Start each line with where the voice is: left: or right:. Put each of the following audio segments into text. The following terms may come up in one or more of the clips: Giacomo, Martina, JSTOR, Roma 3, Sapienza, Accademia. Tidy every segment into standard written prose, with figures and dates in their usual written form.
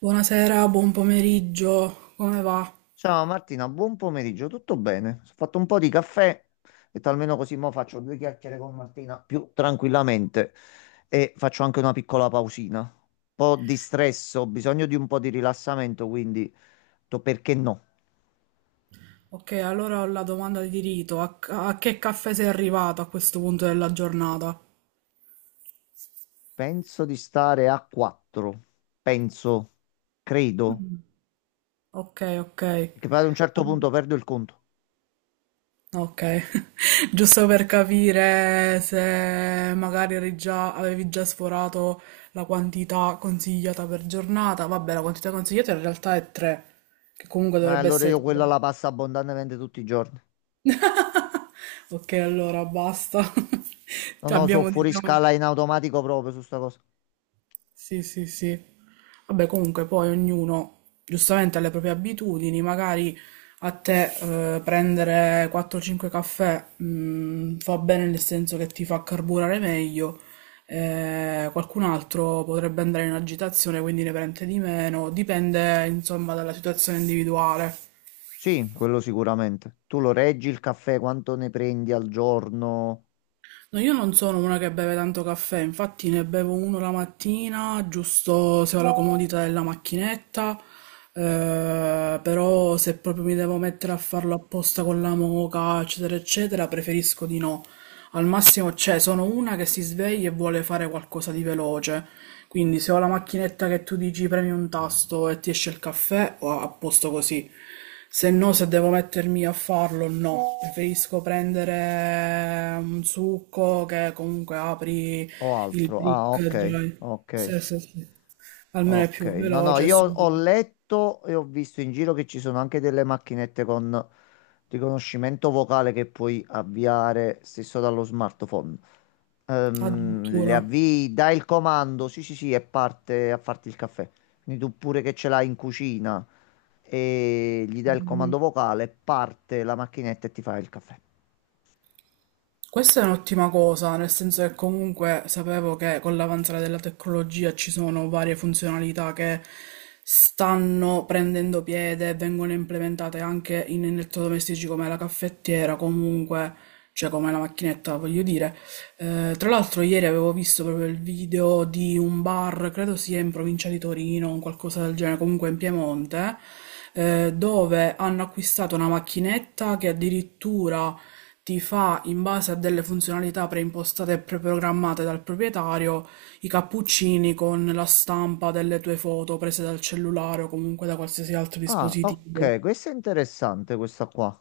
right: Buonasera, buon pomeriggio, come va?
left: Ciao Martina, buon pomeriggio, tutto bene? Ho fatto un po' di caffè, e almeno così mo faccio due chiacchiere con Martina più tranquillamente e faccio anche una piccola pausina. Un po' di stress, ho bisogno di un po' di rilassamento, quindi ho detto, perché no?
right: Ok, allora ho la domanda di rito. A che caffè sei arrivato a questo punto della giornata?
left: Penso di stare a 4, penso, credo,
right: Ok, ok,
left: che poi ad un certo punto perdo il conto.
right: ok. Giusto per capire se magari avevi già sforato la quantità consigliata per giornata. Vabbè, la quantità consigliata in realtà è 3, che comunque dovrebbe
left: Allora
right: essere
left: io
right: tipo...
left: quella la passo abbondantemente tutti i giorni.
right: Ok, allora basta.
left: Non
right: Ci
left: lo so,
right: abbiamo,
left: fuori
right: diciamo...
left: scala in automatico proprio su sta cosa.
right: Sì, sì, sì. Vabbè, comunque poi ognuno giustamente ha le proprie abitudini, magari a te prendere 4-5 caffè fa bene nel senso che ti fa carburare meglio, qualcun altro potrebbe andare in agitazione, quindi ne prende di meno, dipende insomma dalla situazione individuale.
left: Sì, quello sicuramente. Tu lo reggi il caffè, quanto ne prendi al giorno
right: No, io non sono una che beve tanto caffè, infatti ne bevo uno la mattina, giusto se ho la comodità della macchinetta, però se proprio mi devo mettere a farlo apposta con la moka, eccetera, eccetera, preferisco di no. Al massimo, cioè, sono una che si sveglia e vuole fare qualcosa di veloce, quindi se ho la macchinetta che tu dici premi un tasto e ti esce il caffè, o apposto così. Se no, se devo mettermi a farlo, no. Preferisco prendere un succo che comunque apri
left: o
right: il
left: altro? Ah,
right: brick
left: ok,
right: già.
left: ok,
right: Sì, sì, sì. Almeno è
left: ok.
right: più
left: No, no,
right: veloce e
left: io ho
right: subito.
left: letto e ho visto in giro che ci sono anche delle macchinette con riconoscimento vocale che puoi avviare stesso dallo smartphone. Le
right: Addirittura.
left: avvii, dai il comando, sì, sì, sì, e parte a farti il caffè. Quindi tu pure che ce l'hai in cucina e gli dai il comando
right: Mhm.
left: vocale, parte la macchinetta e ti fa il caffè.
right: Questa è un'ottima cosa, nel senso che comunque sapevo che con l'avanzare della tecnologia ci sono varie funzionalità che stanno prendendo piede e vengono implementate anche in elettrodomestici come la caffettiera, comunque, cioè come la macchinetta, voglio dire. Tra l'altro ieri avevo visto proprio il video di un bar, credo sia in provincia di Torino, un qualcosa del genere, comunque in Piemonte, dove hanno acquistato una macchinetta che addirittura ti fa in base a delle funzionalità preimpostate e preprogrammate dal proprietario i cappuccini con la stampa delle tue foto prese dal cellulare o comunque da qualsiasi altro
left: Ah,
right: dispositivo.
left: ok, questa è interessante questa qua.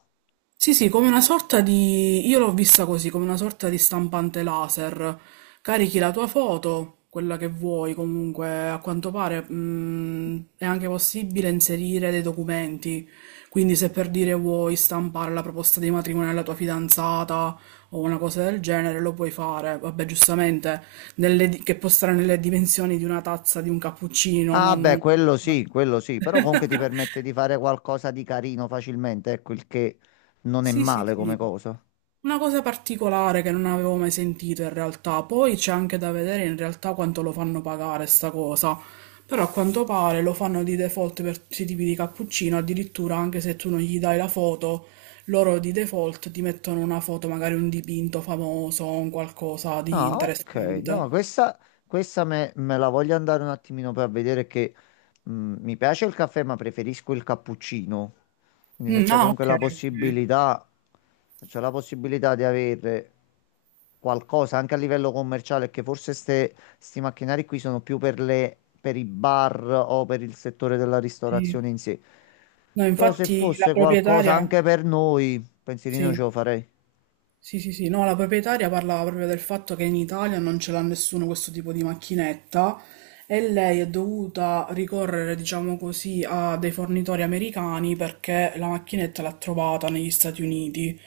right: Sì, sì, come una sorta di... Io l'ho vista così, come una sorta di stampante laser. Carichi la tua foto, quella che vuoi, comunque, a quanto pare, è anche possibile inserire dei documenti. Quindi se per dire vuoi stampare la proposta di matrimonio alla tua fidanzata o una cosa del genere, lo puoi fare. Vabbè, giustamente, che può stare nelle dimensioni di una tazza di un cappuccino,
left: Ah, beh,
right: non...
left: quello sì, però comunque ti permette di fare qualcosa di carino facilmente, ecco il che non è
right: Sì, sì,
left: male come
right: sì.
left: cosa.
right: Una cosa particolare che non avevo mai sentito in realtà, poi c'è anche da vedere in realtà quanto lo fanno pagare sta cosa, però a quanto pare lo fanno di default per tutti i tipi di cappuccino, addirittura anche se tu non gli dai la foto, loro di default ti mettono una foto, magari un dipinto famoso, un qualcosa di
left: Ah, ok. No,
right: interessante.
left: questa me la voglio andare un attimino per vedere che mi piace il caffè, ma preferisco il cappuccino. Quindi se
right: Mm,
left: c'è
right: ah,
left: comunque
right: ok,
left: la
right: ok.
left: possibilità, se c'è la possibilità di avere qualcosa anche a livello commerciale, che forse sti macchinari qui sono più per per i bar o per il settore della ristorazione
right: Sì.
left: in sé.
right: No,
left: Però se
right: infatti la
left: fosse qualcosa
right: proprietaria,
left: anche per noi, pensierino ce
right: sì.
left: lo farei.
right: Sì, sì, sì, no, la proprietaria parlava proprio del fatto che in Italia non ce l'ha nessuno questo tipo di macchinetta e lei è dovuta ricorrere, diciamo così, a dei fornitori americani perché la macchinetta l'ha trovata negli Stati Uniti.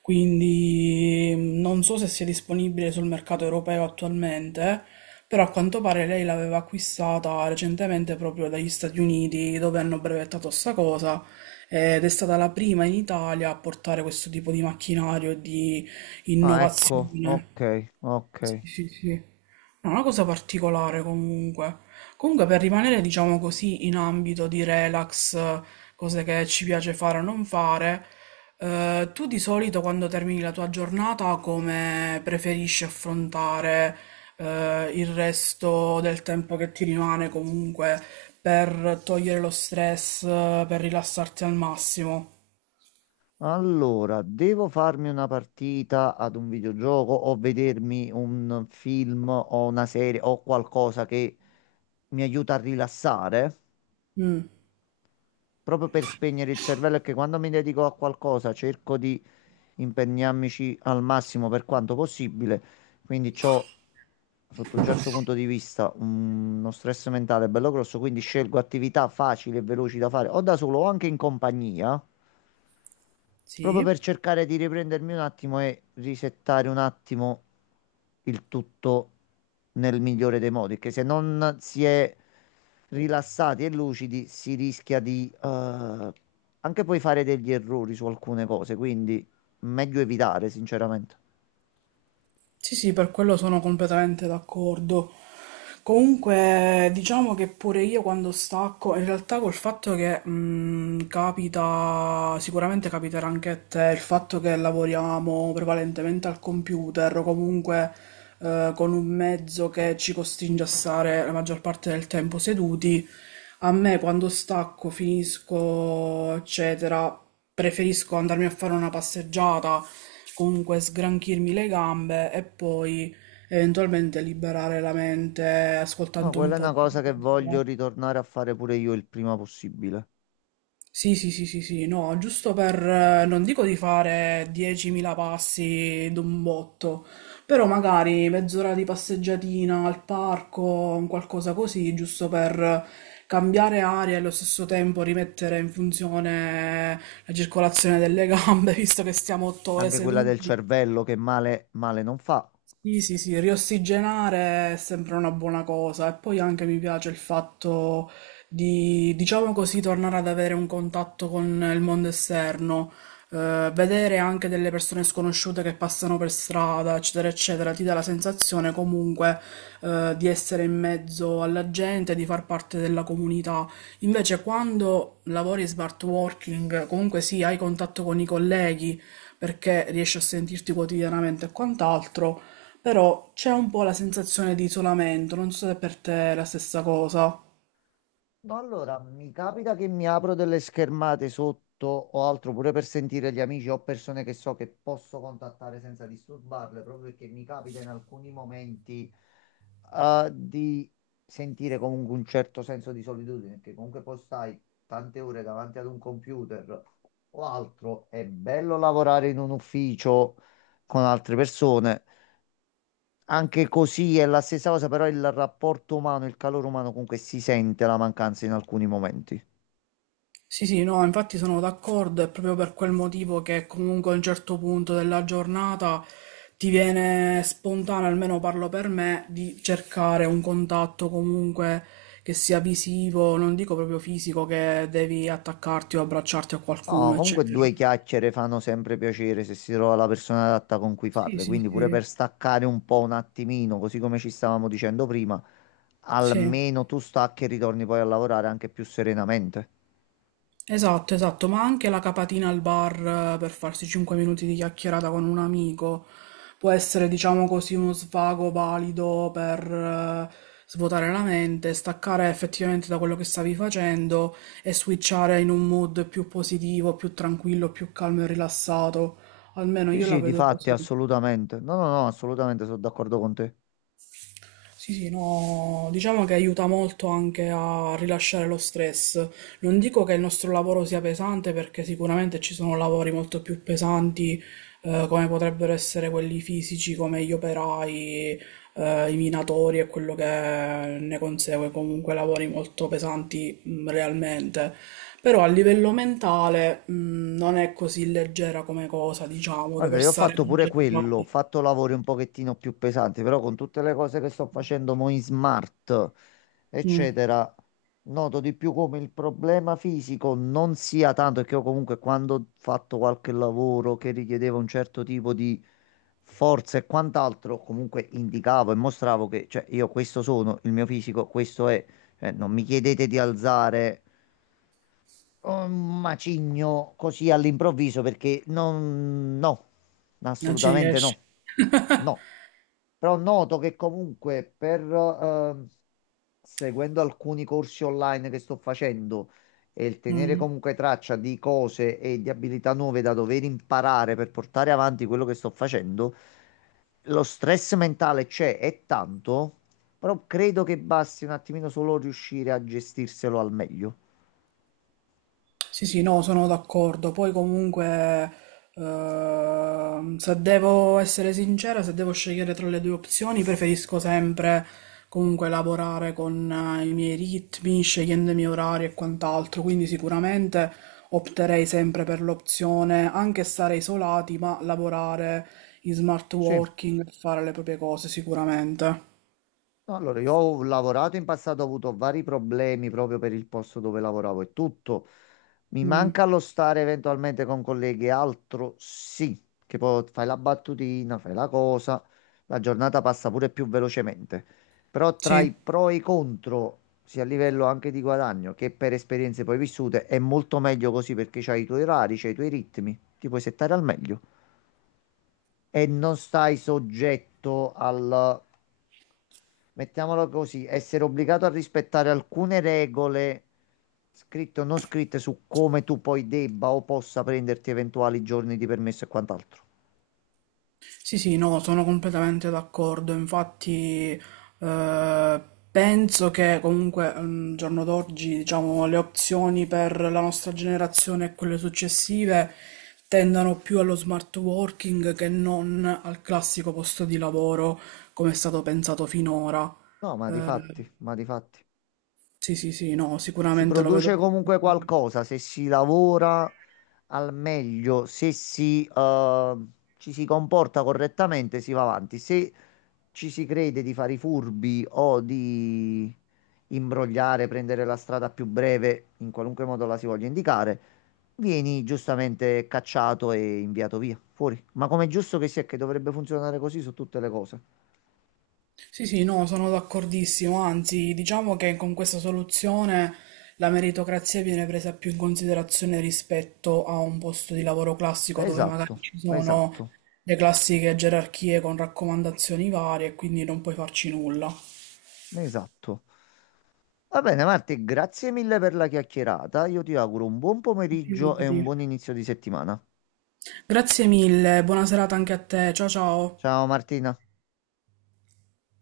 right: Quindi non so se sia disponibile sul mercato europeo attualmente, però a quanto pare lei l'aveva acquistata recentemente proprio dagli Stati Uniti, dove hanno brevettato sta cosa, ed è stata la prima in Italia a portare questo tipo di macchinario e di
left: Ah, ecco,
right: innovazione.
left: ok, ok.
right: Sì, sì, sì. No, una cosa particolare comunque. Comunque per rimanere, diciamo così, in ambito di relax, cose che ci piace fare o non fare, tu di solito quando termini la tua giornata come preferisci affrontare, il resto del tempo che ti rimane comunque per togliere lo stress, per rilassarti al massimo?
left: Allora, devo farmi una partita ad un videogioco o vedermi un film o una serie o qualcosa che mi aiuta a rilassare,
right: Mm,
left: proprio per spegnere il cervello, che quando mi dedico a qualcosa cerco di impegnarmici al massimo per quanto possibile, quindi ho sotto un certo punto di vista uno stress mentale bello grosso, quindi scelgo attività facili e veloci da fare o da solo o anche in compagnia. Proprio per
right: sì.
left: cercare di riprendermi un attimo e risettare un attimo il tutto nel migliore dei modi, che se non si è rilassati e lucidi si rischia di anche poi fare degli errori su alcune cose, quindi meglio evitare, sinceramente.
right: Sì, sì, per quello sono completamente d'accordo. Comunque, diciamo che pure io quando stacco, in realtà col fatto che capita, sicuramente capiterà anche a te, il fatto che lavoriamo prevalentemente al computer o comunque con un mezzo che ci costringe a stare la maggior parte del tempo seduti, a me quando stacco, finisco, eccetera, preferisco andarmi a fare una passeggiata, comunque sgranchirmi le gambe e poi eventualmente liberare la mente
left: No,
right: ascoltando un
left: quella è
right: po'
left: una
right: di
left: cosa che voglio
right: musica.
left: ritornare a fare pure io il prima possibile.
right: Sì, sì, sì, sì, sì, no, giusto per, non dico di fare 10.000 passi d'un botto, però magari mezz'ora di passeggiatina al parco, un qualcosa così, giusto per cambiare aria e allo stesso tempo rimettere in funzione la circolazione delle gambe, visto che stiamo 8 ore
left: Anche quella del
right: seduti.
left: cervello che male, male non fa.
right: Sì, sì, sì, riossigenare è sempre una buona cosa e poi anche mi piace il fatto di, diciamo così, tornare ad avere un contatto con il mondo esterno, vedere anche delle persone sconosciute che passano per strada, eccetera, eccetera, ti dà la sensazione comunque, di essere in mezzo alla gente, di far parte della comunità. Invece quando lavori smart working, comunque sì, hai contatto con i colleghi perché riesci a sentirti quotidianamente e quant'altro però c'è un po' la sensazione di isolamento, non so se per te è la stessa cosa.
left: No, allora, mi capita che mi apro delle schermate sotto o altro pure per sentire gli amici o persone che so che posso contattare senza disturbarle, proprio perché mi capita in alcuni momenti di sentire comunque un certo senso di solitudine, perché comunque poi stai tante ore davanti ad un computer o altro. È bello lavorare in un ufficio con altre persone, anche così è la stessa cosa, però il rapporto umano, il calore umano comunque si sente la mancanza in alcuni momenti.
right: Sì, sì, no, infatti sono d'accordo, è proprio per quel motivo che comunque a un certo punto della giornata ti viene spontaneo, almeno parlo per me, di cercare un contatto comunque che sia visivo, non dico proprio fisico, che devi attaccarti o abbracciarti a
left: No,
right: qualcuno,
left: comunque
right: eccetera.
left: due chiacchiere fanno sempre piacere se si trova la persona adatta con cui
right: Sì,
left: farle,
right: sì,
left: quindi pure
right: sì,
left: per staccare un po' un attimino, così come ci stavamo dicendo prima,
right: sì.
left: almeno tu stacchi e ritorni poi a lavorare anche più serenamente.
right: Esatto, esatto, ma anche la capatina al bar per farsi 5 minuti di chiacchierata con un amico può essere, diciamo così, uno svago valido per eh, svuotare la mente, staccare effettivamente da quello che stavi facendo e switchare in un mood più positivo, più tranquillo, più calmo e rilassato. Almeno
left: Sì,
right: io la
left: sì, di
right: vedo
left: fatti,
right: così.
left: assolutamente. No, no, no, assolutamente sono d'accordo con te.
right: Sì, sì, no, diciamo che aiuta molto anche a rilasciare lo stress. Non dico che il nostro lavoro sia pesante perché sicuramente ci sono lavori molto più pesanti, come potrebbero essere quelli fisici, come gli operai, i minatori e quello che ne consegue, comunque lavori molto pesanti, realmente. Però a livello mentale, non è così leggera come cosa, diciamo,
left: Guarda,
right: dover
left: io ho
right: stare
left: fatto pure quello, ho
right: concentrati.
left: fatto lavori un pochettino più pesanti, però con tutte le cose che sto facendo mo in smart,
right: Mm,
left: eccetera, noto di più come il problema fisico non sia tanto, perché io comunque quando ho fatto qualche lavoro che richiedeva un certo tipo di forza e quant'altro, comunque indicavo e mostravo che, cioè, io questo sono, il mio fisico questo è. Cioè, non mi chiedete di alzare un macigno così all'improvviso, perché non, no,
right: non ci
left: assolutamente
right: riesci.
left: no, no. Però noto che comunque per, seguendo alcuni corsi online che sto facendo e il tenere
right: Mm.
left: comunque traccia di cose e di abilità nuove da dover imparare per portare avanti quello che sto facendo, lo stress mentale c'è, è tanto, però credo che basti un attimino solo riuscire a gestirselo al meglio.
right: Sì, sì, no, sono d'accordo. Poi comunque, se devo essere sincera, se devo scegliere tra le due opzioni, preferisco sempre comunque lavorare con i miei ritmi, scegliendo i miei orari e quant'altro. Quindi sicuramente opterei sempre per l'opzione, anche stare isolati, ma lavorare in smart
left: Sì.
right: working, fare le proprie cose, sicuramente.
left: No, allora, io ho lavorato in passato, ho avuto vari problemi proprio per il posto dove lavoravo e tutto. Mi
right: Mm,
left: manca lo stare eventualmente con colleghi e altro, sì, che poi fai la battutina, fai la cosa, la giornata passa pure più velocemente. Però tra i
right: sì.
left: pro e i contro, sia a livello anche di guadagno che per esperienze poi vissute, è molto meglio così, perché c'hai i tuoi orari, c'hai i tuoi ritmi, ti puoi settare al meglio e non stai soggetto al, mettiamolo così, essere obbligato a rispettare alcune regole scritte o non scritte su come tu poi debba o possa prenderti eventuali giorni di permesso e quant'altro.
right: Sì, sì, no, sono completamente d'accordo. Infatti, eh, penso che comunque al giorno d'oggi, diciamo, le opzioni per la nostra generazione e quelle successive tendano più allo smart working che non al classico posto di lavoro come è stato pensato finora.
left: No, ma di
right: Eh,
left: fatti, ma di fatti.
right: sì, sì, sì, no,
left: Si
right: sicuramente lo vedo.
left: produce comunque qualcosa se si lavora al meglio, se ci si comporta correttamente, si va avanti. Se ci si crede di fare i furbi o di imbrogliare, prendere la strada più breve, in qualunque modo la si voglia indicare, vieni giustamente cacciato e inviato via, fuori. Ma com'è giusto che sia, che dovrebbe funzionare così su tutte le cose.
right: Sì, sì, no, sono d'accordissimo, anzi, diciamo che con questa soluzione la meritocrazia viene presa più in considerazione rispetto a un posto di lavoro classico dove magari
left: Esatto,
right: ci sono
left: esatto,
right: le classiche gerarchie con raccomandazioni varie e quindi non puoi farci nulla.
left: esatto. Va bene, Marti, grazie mille per la chiacchierata. Io ti auguro un buon pomeriggio e
right: Figurati.
left: un buon inizio di settimana.
right: Grazie mille, buona serata anche a te, ciao ciao.
left: Ciao Martina.